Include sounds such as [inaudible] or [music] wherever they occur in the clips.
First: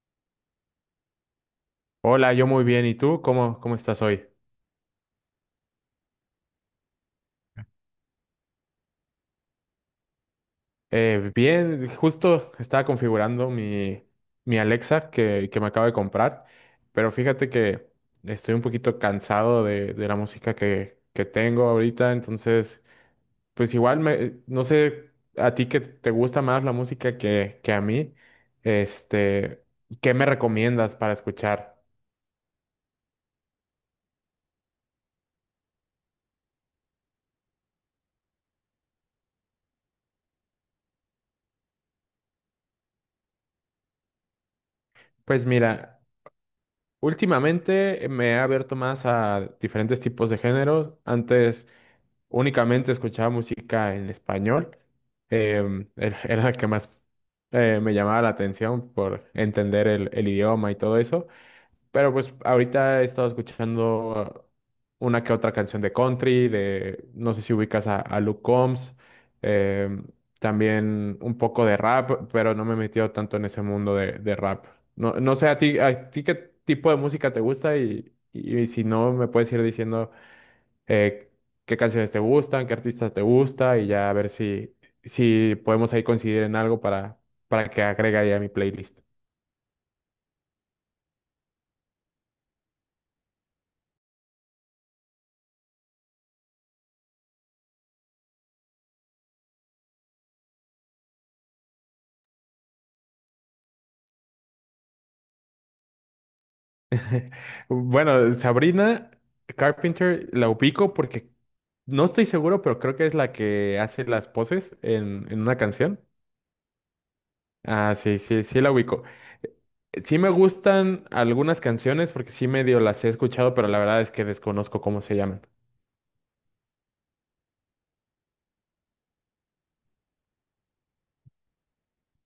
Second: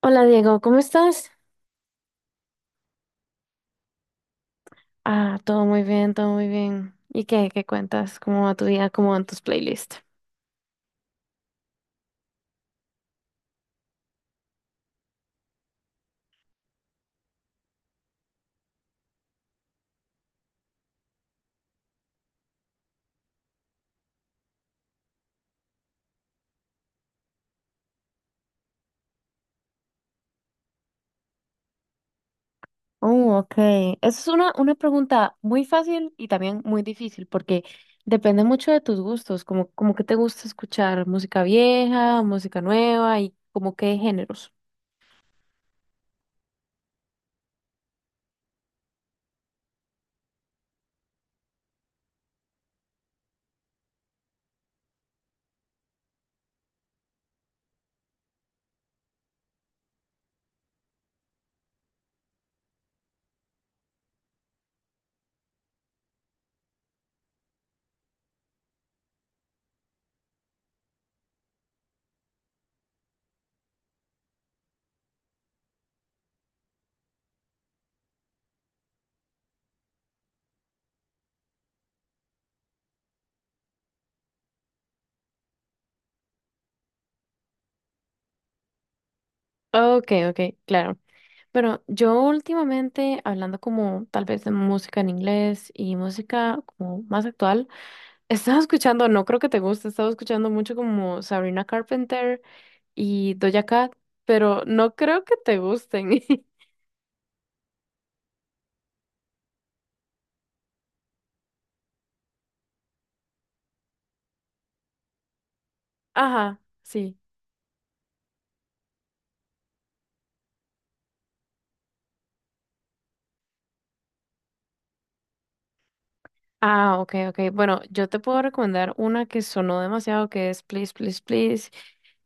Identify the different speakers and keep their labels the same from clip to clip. Speaker 1: Hola Diego, ¿cómo estás?
Speaker 2: Hola, yo muy bien. ¿Y tú? ¿Cómo estás hoy?
Speaker 1: Ah, todo muy bien, todo muy bien. ¿Y qué? ¿Qué cuentas? ¿Cómo va tu día? ¿Cómo van tus playlists?
Speaker 2: Bien, justo estaba configurando mi Alexa que me acabo de comprar, pero fíjate que estoy un poquito cansado de la música que tengo ahorita, entonces, pues igual me, no sé, a ti que te gusta más la música que a mí, este, ¿qué me recomiendas para escuchar?
Speaker 1: Oh, ok. Esa es una pregunta muy fácil y también muy difícil porque depende mucho de tus gustos, como, como que te gusta escuchar música vieja, música nueva y como qué géneros.
Speaker 2: Pues mira, últimamente me he abierto más a diferentes tipos de géneros. Antes únicamente escuchaba música en español. [laughs] Era la que más me llamaba la atención por entender el idioma y todo eso. Pero pues ahorita he estado escuchando una que otra canción de country, de, no sé si ubicas a Luke Combs. em, También un poco de rap, pero no me he metido tanto en ese mundo de rap. No sé a ti qué tipo de música te gusta y, si no, me puedes ir diciendo eh, qué canciones te gustan, qué artistas te gusta y ya a ver si, si podemos ahí coincidir en algo para que agregue ahí a mi playlist.
Speaker 1: Ok, ok, claro. Bueno, yo últimamente, hablando como tal vez de música en inglés y música como más actual, estaba escuchando, no creo que te guste, estaba escuchando mucho como Sabrina Carpenter y Doja Cat, pero no creo que te gusten.
Speaker 2: Bueno, Sabrina Carpenter la ubico porque no estoy seguro, pero creo que es la que hace las poses en una canción.
Speaker 1: [laughs] Ajá, sí.
Speaker 2: Ah, sí, sí, sí la ubico. Sí, me gustan algunas canciones porque sí, medio las he escuchado, pero la verdad es que desconozco cómo se llaman.
Speaker 1: Ah, ok, ok. Bueno, yo te puedo recomendar una que sonó demasiado, que es Please, Please, Please.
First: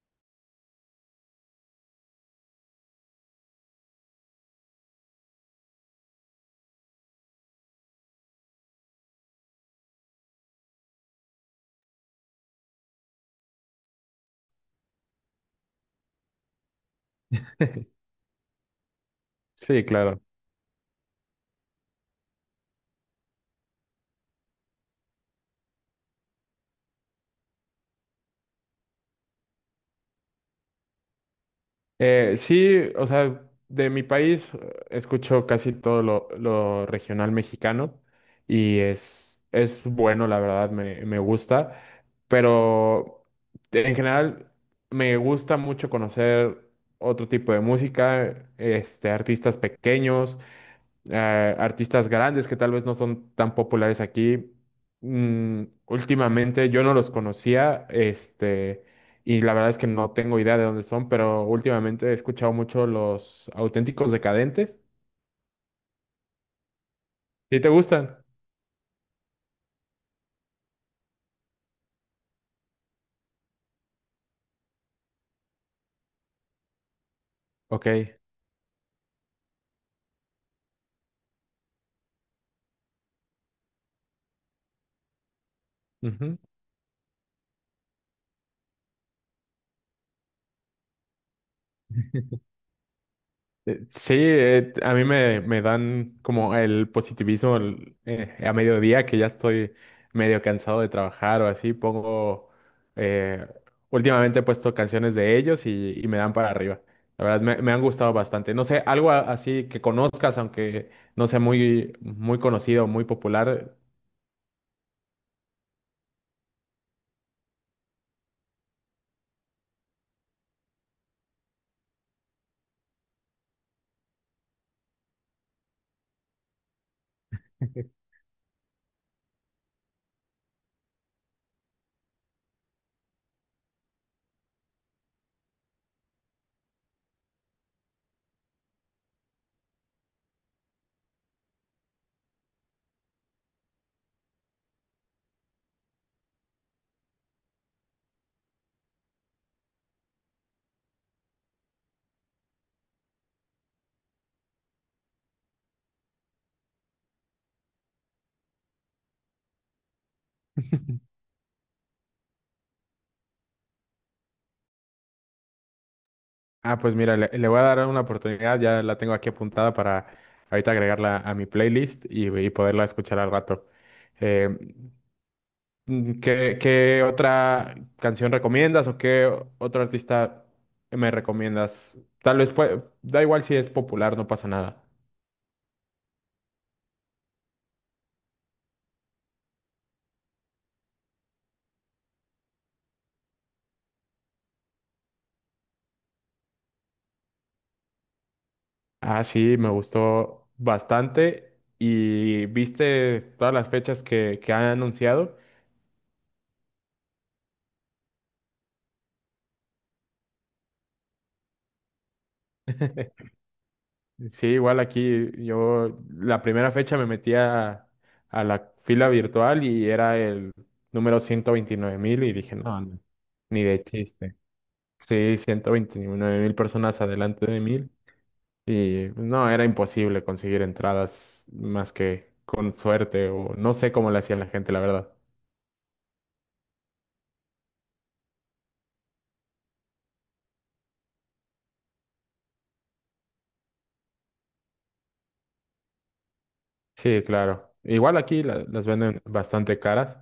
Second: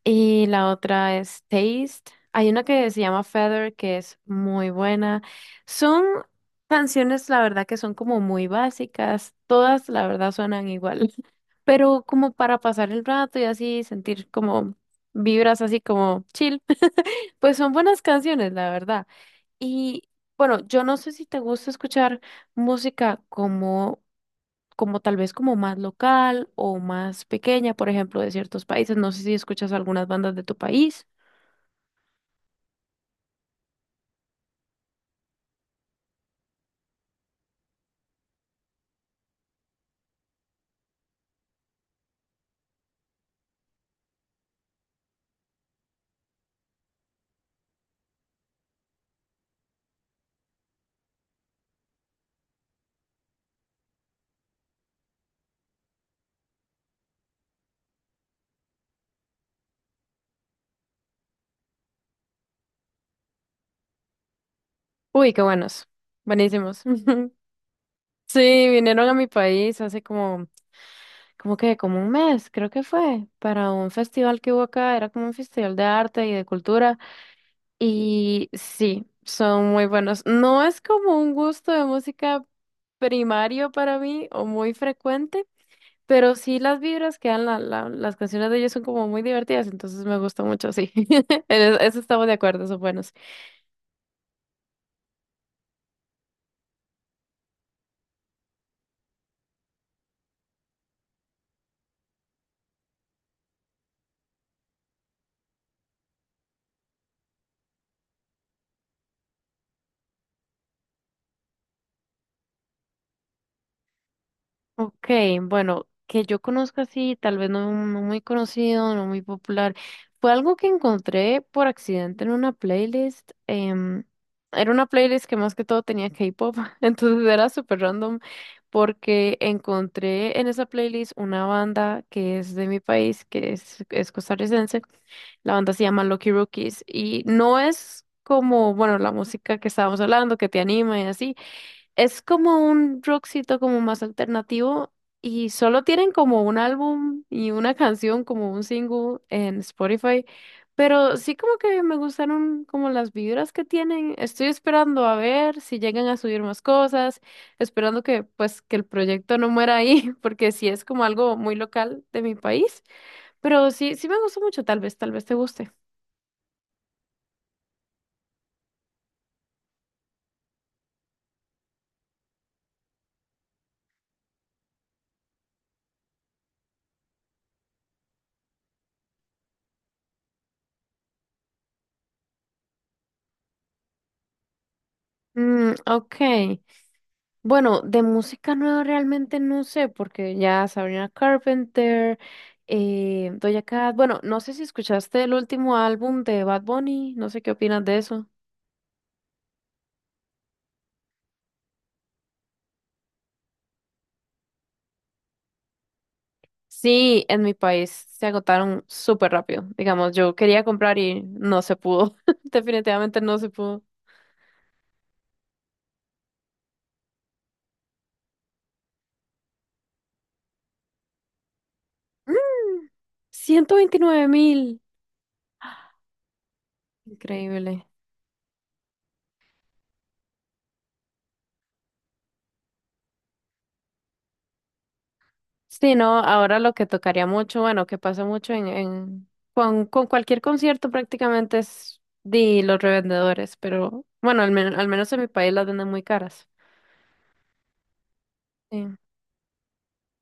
Speaker 1: Y la otra es Taste. Hay una que se llama Feather, que es muy buena. Son canciones, la verdad, que son como muy básicas. Todas, la verdad, suenan igual, pero como para pasar el rato y así sentir como vibras así como chill, [laughs] pues son buenas canciones, la verdad.
Speaker 2: Sí,
Speaker 1: Y
Speaker 2: claro.
Speaker 1: bueno, yo no sé si te gusta escuchar música como, como tal vez como más local o más pequeña, por ejemplo, de ciertos países. No sé si escuchas algunas bandas de tu país.
Speaker 2: Sí, o sea, de mi país, escucho casi todo lo regional mexicano y es bueno, la verdad, me gusta, pero en general me gusta mucho conocer otro tipo de música, artistas pequeños, artistas grandes que tal vez no son tan populares aquí. Mm, últimamente yo no los conocía, y la verdad es que no tengo idea de dónde son, pero últimamente he escuchado mucho los Auténticos Decadentes.
Speaker 1: Uy, qué buenos, buenísimos. [laughs]
Speaker 2: ¿Sí te gustan?
Speaker 1: Sí, vinieron a mi país hace como, como que, como un mes, creo que fue, para un festival que hubo acá, era como un festival de arte y de cultura.
Speaker 2: Ok.
Speaker 1: Y sí, son muy buenos. No es como un gusto de música primario para mí o muy frecuente, pero
Speaker 2: Ujú.
Speaker 1: sí las vibras que dan las canciones de ellos son como muy divertidas, entonces me gusta mucho, sí. [laughs] Eso estamos de
Speaker 2: [laughs]
Speaker 1: acuerdo, son buenos.
Speaker 2: Sí, a mí me, me dan como el positivismo a mediodía, que ya estoy medio cansado de trabajar o así, pongo, eh, últimamente he puesto canciones de ellos y me dan para arriba. La verdad, me han gustado bastante. No sé, algo así que conozcas, aunque no sea muy, muy conocido, muy popular.
Speaker 1: Ok, bueno, que yo conozca así, tal vez no, no muy conocido, no muy popular. Fue algo que encontré por accidente en una playlist. Era una playlist que más que todo tenía K-pop, [laughs] entonces era súper random porque encontré en esa playlist una banda que es de mi país, es costarricense. La banda se llama Lucky Rookies y no es como, bueno, la música que estábamos hablando, que te anima y así. Es como un rockcito como más alternativo y solo tienen como un álbum y una canción como un single en Spotify, pero sí como que me gustaron como las vibras que tienen. Estoy esperando a ver si llegan a subir más cosas, esperando que pues que el proyecto no muera ahí, [laughs] porque sí es como
Speaker 2: [laughs]
Speaker 1: algo muy local de mi país, pero sí me gustó mucho, tal vez te guste.
Speaker 2: Ah, pues mira, le voy a dar una oportunidad, ya la tengo aquí apuntada para ahorita agregarla a mi playlist y poderla escuchar al rato. Eh, ¿Qué, qué otra canción recomiendas o qué otro artista me recomiendas? Tal vez da igual si es popular, no pasa nada.
Speaker 1: Mm, ok. Bueno, de música nueva realmente no sé, porque ya Sabrina Carpenter, Doja Cat, bueno, no sé si escuchaste el último álbum de Bad Bunny, no sé qué opinas de eso.
Speaker 2: Ah, sí, me gustó bastante. ¿Y viste todas las fechas que han anunciado?
Speaker 1: Sí, en mi país se agotaron súper rápido, digamos, yo quería comprar y no se pudo, [laughs]
Speaker 2: [laughs]
Speaker 1: definitivamente no se pudo.
Speaker 2: Sí, igual aquí yo la primera fecha me metí a la fila virtual y era el número 129.000 y
Speaker 1: Mm,
Speaker 2: dije, no, no, ni
Speaker 1: ciento
Speaker 2: de
Speaker 1: veintinueve
Speaker 2: chiste.
Speaker 1: mil,
Speaker 2: Sí, 129.000 personas adelante de
Speaker 1: increíble.
Speaker 2: mí. Y no, era imposible conseguir entradas más que con suerte o no sé cómo le hacían la gente, la verdad.
Speaker 1: Sí, no, ahora lo que tocaría mucho, bueno, que pasa mucho con cualquier concierto prácticamente es de los revendedores, pero bueno, al menos en mi país las venden muy caras.
Speaker 2: Sí, claro. Igual aquí las
Speaker 1: Sí.
Speaker 2: venden bastante caras,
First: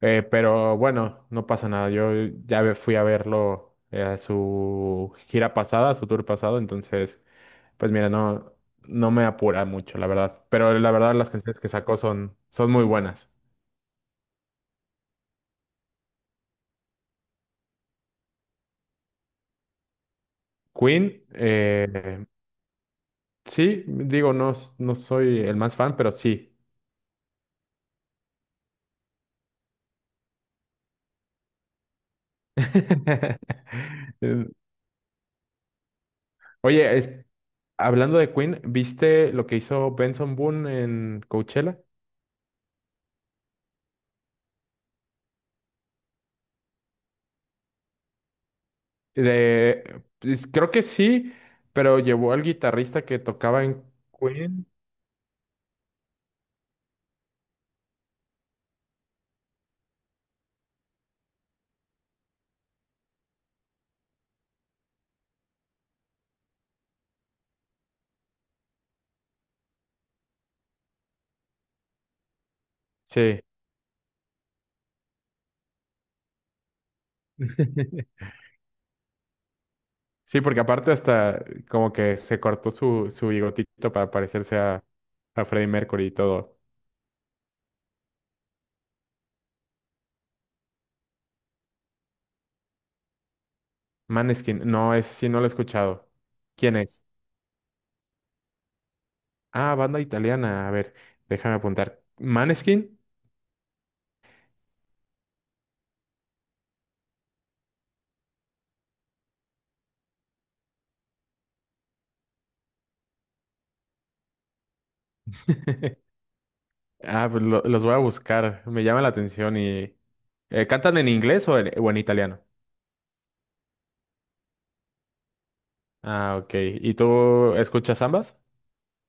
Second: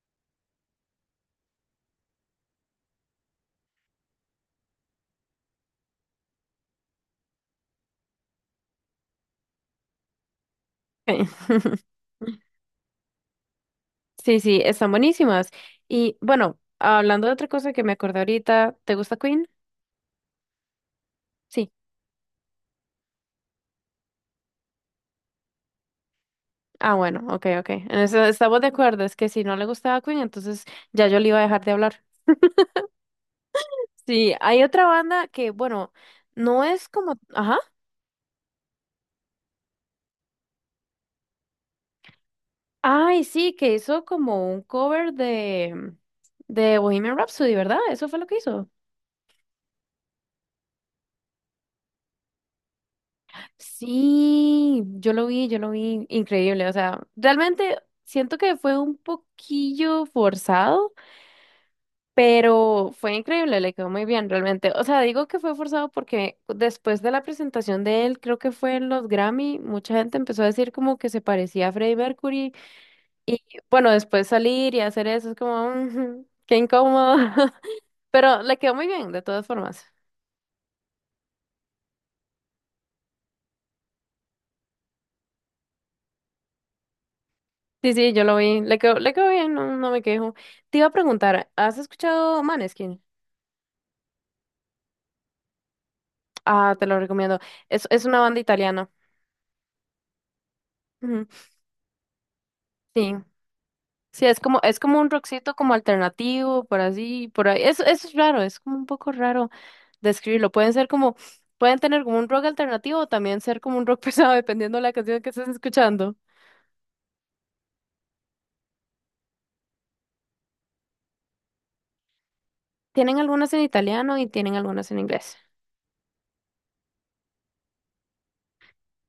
Speaker 2: pero bueno, no pasa nada. Yo fui a verlo, a su gira pasada, a su tour pasado, entonces, pues mira, no, no me apura mucho, la verdad. Pero la verdad las canciones que
Speaker 1: Ok.
Speaker 2: sacó
Speaker 1: [laughs]
Speaker 2: son, son muy buenas.
Speaker 1: Sí, sí, están buenísimas. Y bueno, hablando de otra cosa que me acordé ahorita, ¿te gusta Queen?
Speaker 2: Queen,
Speaker 1: Sí.
Speaker 2: sí, digo, no, no soy el más fan, pero sí.
Speaker 1: Ah, bueno, ok, ok. En eso estamos de acuerdo, es que si no le gustaba Queen, entonces ya yo le iba a dejar de hablar.
Speaker 2: [laughs]
Speaker 1: Sí,
Speaker 2: Eh,
Speaker 1: hay otra banda que, bueno, no es
Speaker 2: Oye,
Speaker 1: como, ajá.
Speaker 2: hablando de Queen, ¿viste lo que hizo Benson Boone en Coachella?
Speaker 1: Ay, sí, que hizo como un cover de Bohemian Rhapsody, ¿verdad? Eso fue lo que hizo.
Speaker 2: De, pues, creo que sí, pero llevó al guitarrista que tocaba en Queen.
Speaker 1: Sí, yo lo vi, increíble. O sea, realmente siento que fue un poquillo forzado, pero fue increíble, le quedó muy bien, realmente. O sea, digo que fue forzado porque después de la presentación de él, creo que fue en los Grammy, mucha gente empezó a decir como que se parecía a Freddie Mercury
Speaker 2: Sí.
Speaker 1: y bueno, después salir y hacer eso es como, "Mm, qué incómodo."
Speaker 2: [laughs]
Speaker 1: Pero le quedó muy bien, de todas formas.
Speaker 2: Sí, porque aparte hasta como que se cortó su, su bigotito para parecerse a Freddie Mercury y todo.
Speaker 1: Sí, sí, yo lo vi. Le quedó bien, no, no me quejo. Te iba a preguntar, ¿has escuchado Maneskin?
Speaker 2: Maneskin, no, ese sí no lo he escuchado.
Speaker 1: Ah,
Speaker 2: ¿Quién
Speaker 1: te lo
Speaker 2: es?
Speaker 1: recomiendo. Es una banda italiana.
Speaker 2: Ah, banda italiana. A ver,
Speaker 1: Ujú,
Speaker 2: déjame apuntar. ¿Maneskin?
Speaker 1: sí. Sí, es como un rockcito como alternativo, por así, por ahí. Es raro, es como un poco raro describirlo. Pueden ser como, pueden tener como un rock alternativo o también ser como un rock [laughs] pesado, dependiendo de la canción que estés
Speaker 2: [laughs]
Speaker 1: escuchando.
Speaker 2: Ah, pues los voy a buscar. Me llama la atención y ¿cantan en inglés o en italiano?
Speaker 1: Tienen algunas en italiano y tienen algunas en inglés.
Speaker 2: Ah, ok. ¿Y tú escuchas ambas?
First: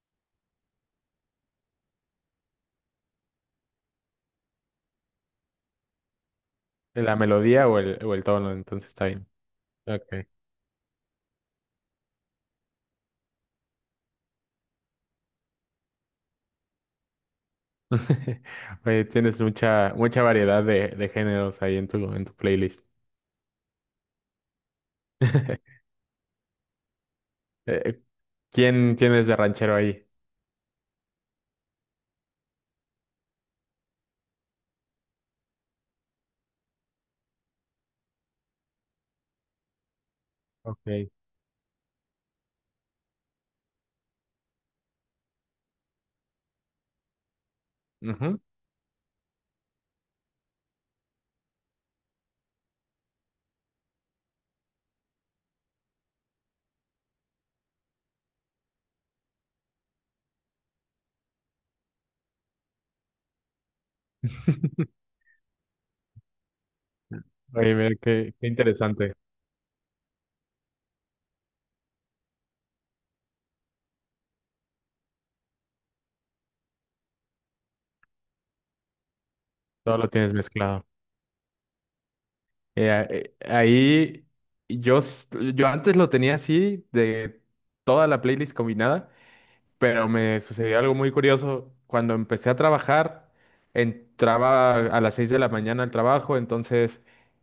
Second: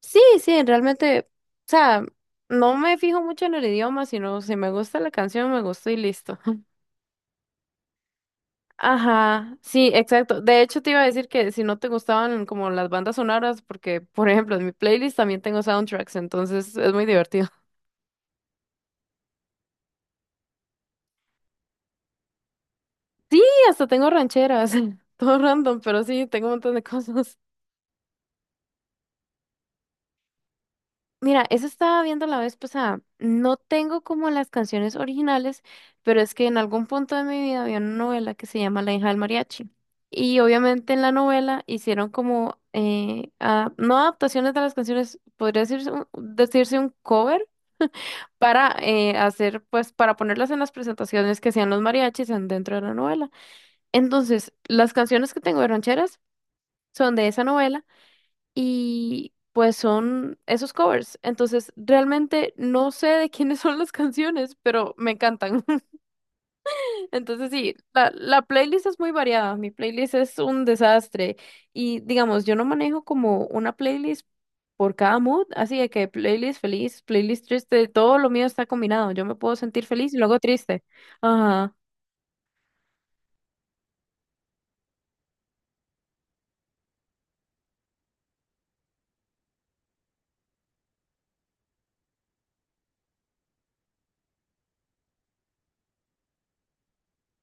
Speaker 1: Sí, sí, realmente, o sea, no me fijo mucho en el idioma, sino si me gusta la canción, me gustó y listo. [laughs]
Speaker 2: ¿La melodía o el tono? Entonces está bien.
Speaker 1: Ajá, sí,
Speaker 2: Ok.
Speaker 1: exacto. De hecho, te iba a decir que si no te gustaban como las bandas sonoras, porque, por ejemplo, en mi playlist también tengo soundtracks, entonces es muy divertido. [laughs]
Speaker 2: [laughs] Oye, tienes mucha, mucha variedad de géneros ahí en tu playlist.
Speaker 1: Sí, hasta tengo rancheras, [laughs] todo
Speaker 2: [laughs]
Speaker 1: random, pero sí, tengo un montón de [laughs] cosas.
Speaker 2: Eh, ¿Quién tienes de ranchero ahí?
Speaker 1: Mira, eso estaba viendo la vez pasada. No tengo como las canciones originales, pero es que en algún punto de mi vida había una novela que se llama La hija del mariachi. Y obviamente en
Speaker 2: Ok.
Speaker 1: la novela hicieron como, no adaptaciones de las canciones, podría decirse un cover
Speaker 2: Ujú.
Speaker 1: para hacer, pues, para ponerlas en las presentaciones que hacían los mariachis dentro de la novela. Entonces, las canciones que tengo de rancheras son de esa novela y pues son esos covers. Entonces, realmente no sé de quiénes [laughs] son las canciones, pero
Speaker 2: [laughs]
Speaker 1: me encantan. [laughs] Entonces, sí,
Speaker 2: Oye, mira,
Speaker 1: la,
Speaker 2: qué,
Speaker 1: la
Speaker 2: qué
Speaker 1: playlist es muy
Speaker 2: interesante.
Speaker 1: variada. Mi playlist es un desastre. Y digamos, yo no manejo como una playlist por cada mood, así de que playlist feliz, playlist triste, todo lo mío está combinado. Yo me puedo sentir
Speaker 2: Todo lo
Speaker 1: feliz y
Speaker 2: tienes
Speaker 1: luego triste.
Speaker 2: mezclado.
Speaker 1: Ajá.
Speaker 2: Ahí yo, s- yo antes lo tenía así, de toda la playlist combinada, pero me sucedió algo muy curioso. Cuando empecé a trabajar, entraba a las 6 de la mañana al trabajo, entonces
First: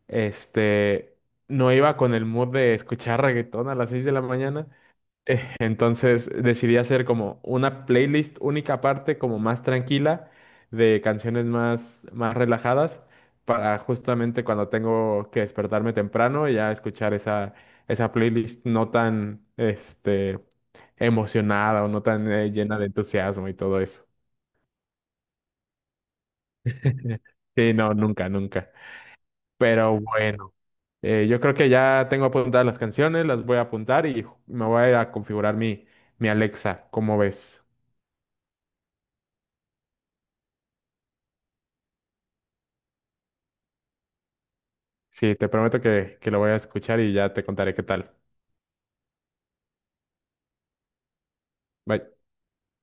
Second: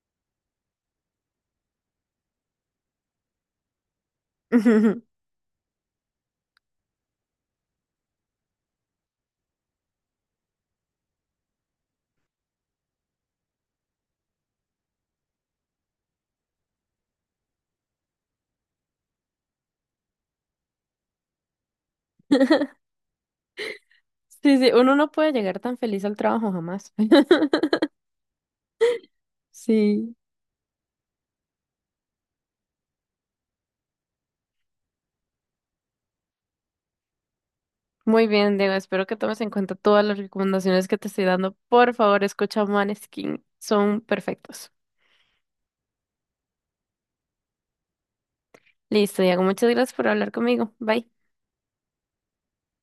Speaker 2: este, no iba con el mood de escuchar reggaetón a las 6 de la mañana.
Speaker 1: [laughs]
Speaker 2: [laughs] Entonces decidí hacer como una playlist única parte, como más tranquila, de canciones más, más relajadas, para justamente cuando tengo que despertarme temprano y ya escuchar esa, esa playlist no tan emocionada o no tan llena de entusiasmo y todo eso.
Speaker 1: Sí, sí, uno no puede llegar tan feliz al trabajo jamás.
Speaker 2: [laughs] Sí,
Speaker 1: [laughs]
Speaker 2: no, nunca, nunca. Pero
Speaker 1: Sí.
Speaker 2: bueno, yo creo que ya tengo apuntadas las canciones, las voy a apuntar y me voy a ir a configurar mi, mi Alexa. ¿Cómo ves?
Speaker 1: Muy bien, Diego. Espero que tomes en cuenta todas las recomendaciones que te estoy dando. Por favor, escucha Maneskin. Son perfectos.
Speaker 2: Sí, te prometo que lo voy a escuchar y ya te contaré qué tal.
Speaker 1: Listo, Diego. Muchas gracias por hablar conmigo. Bye.
Speaker 2: Bye.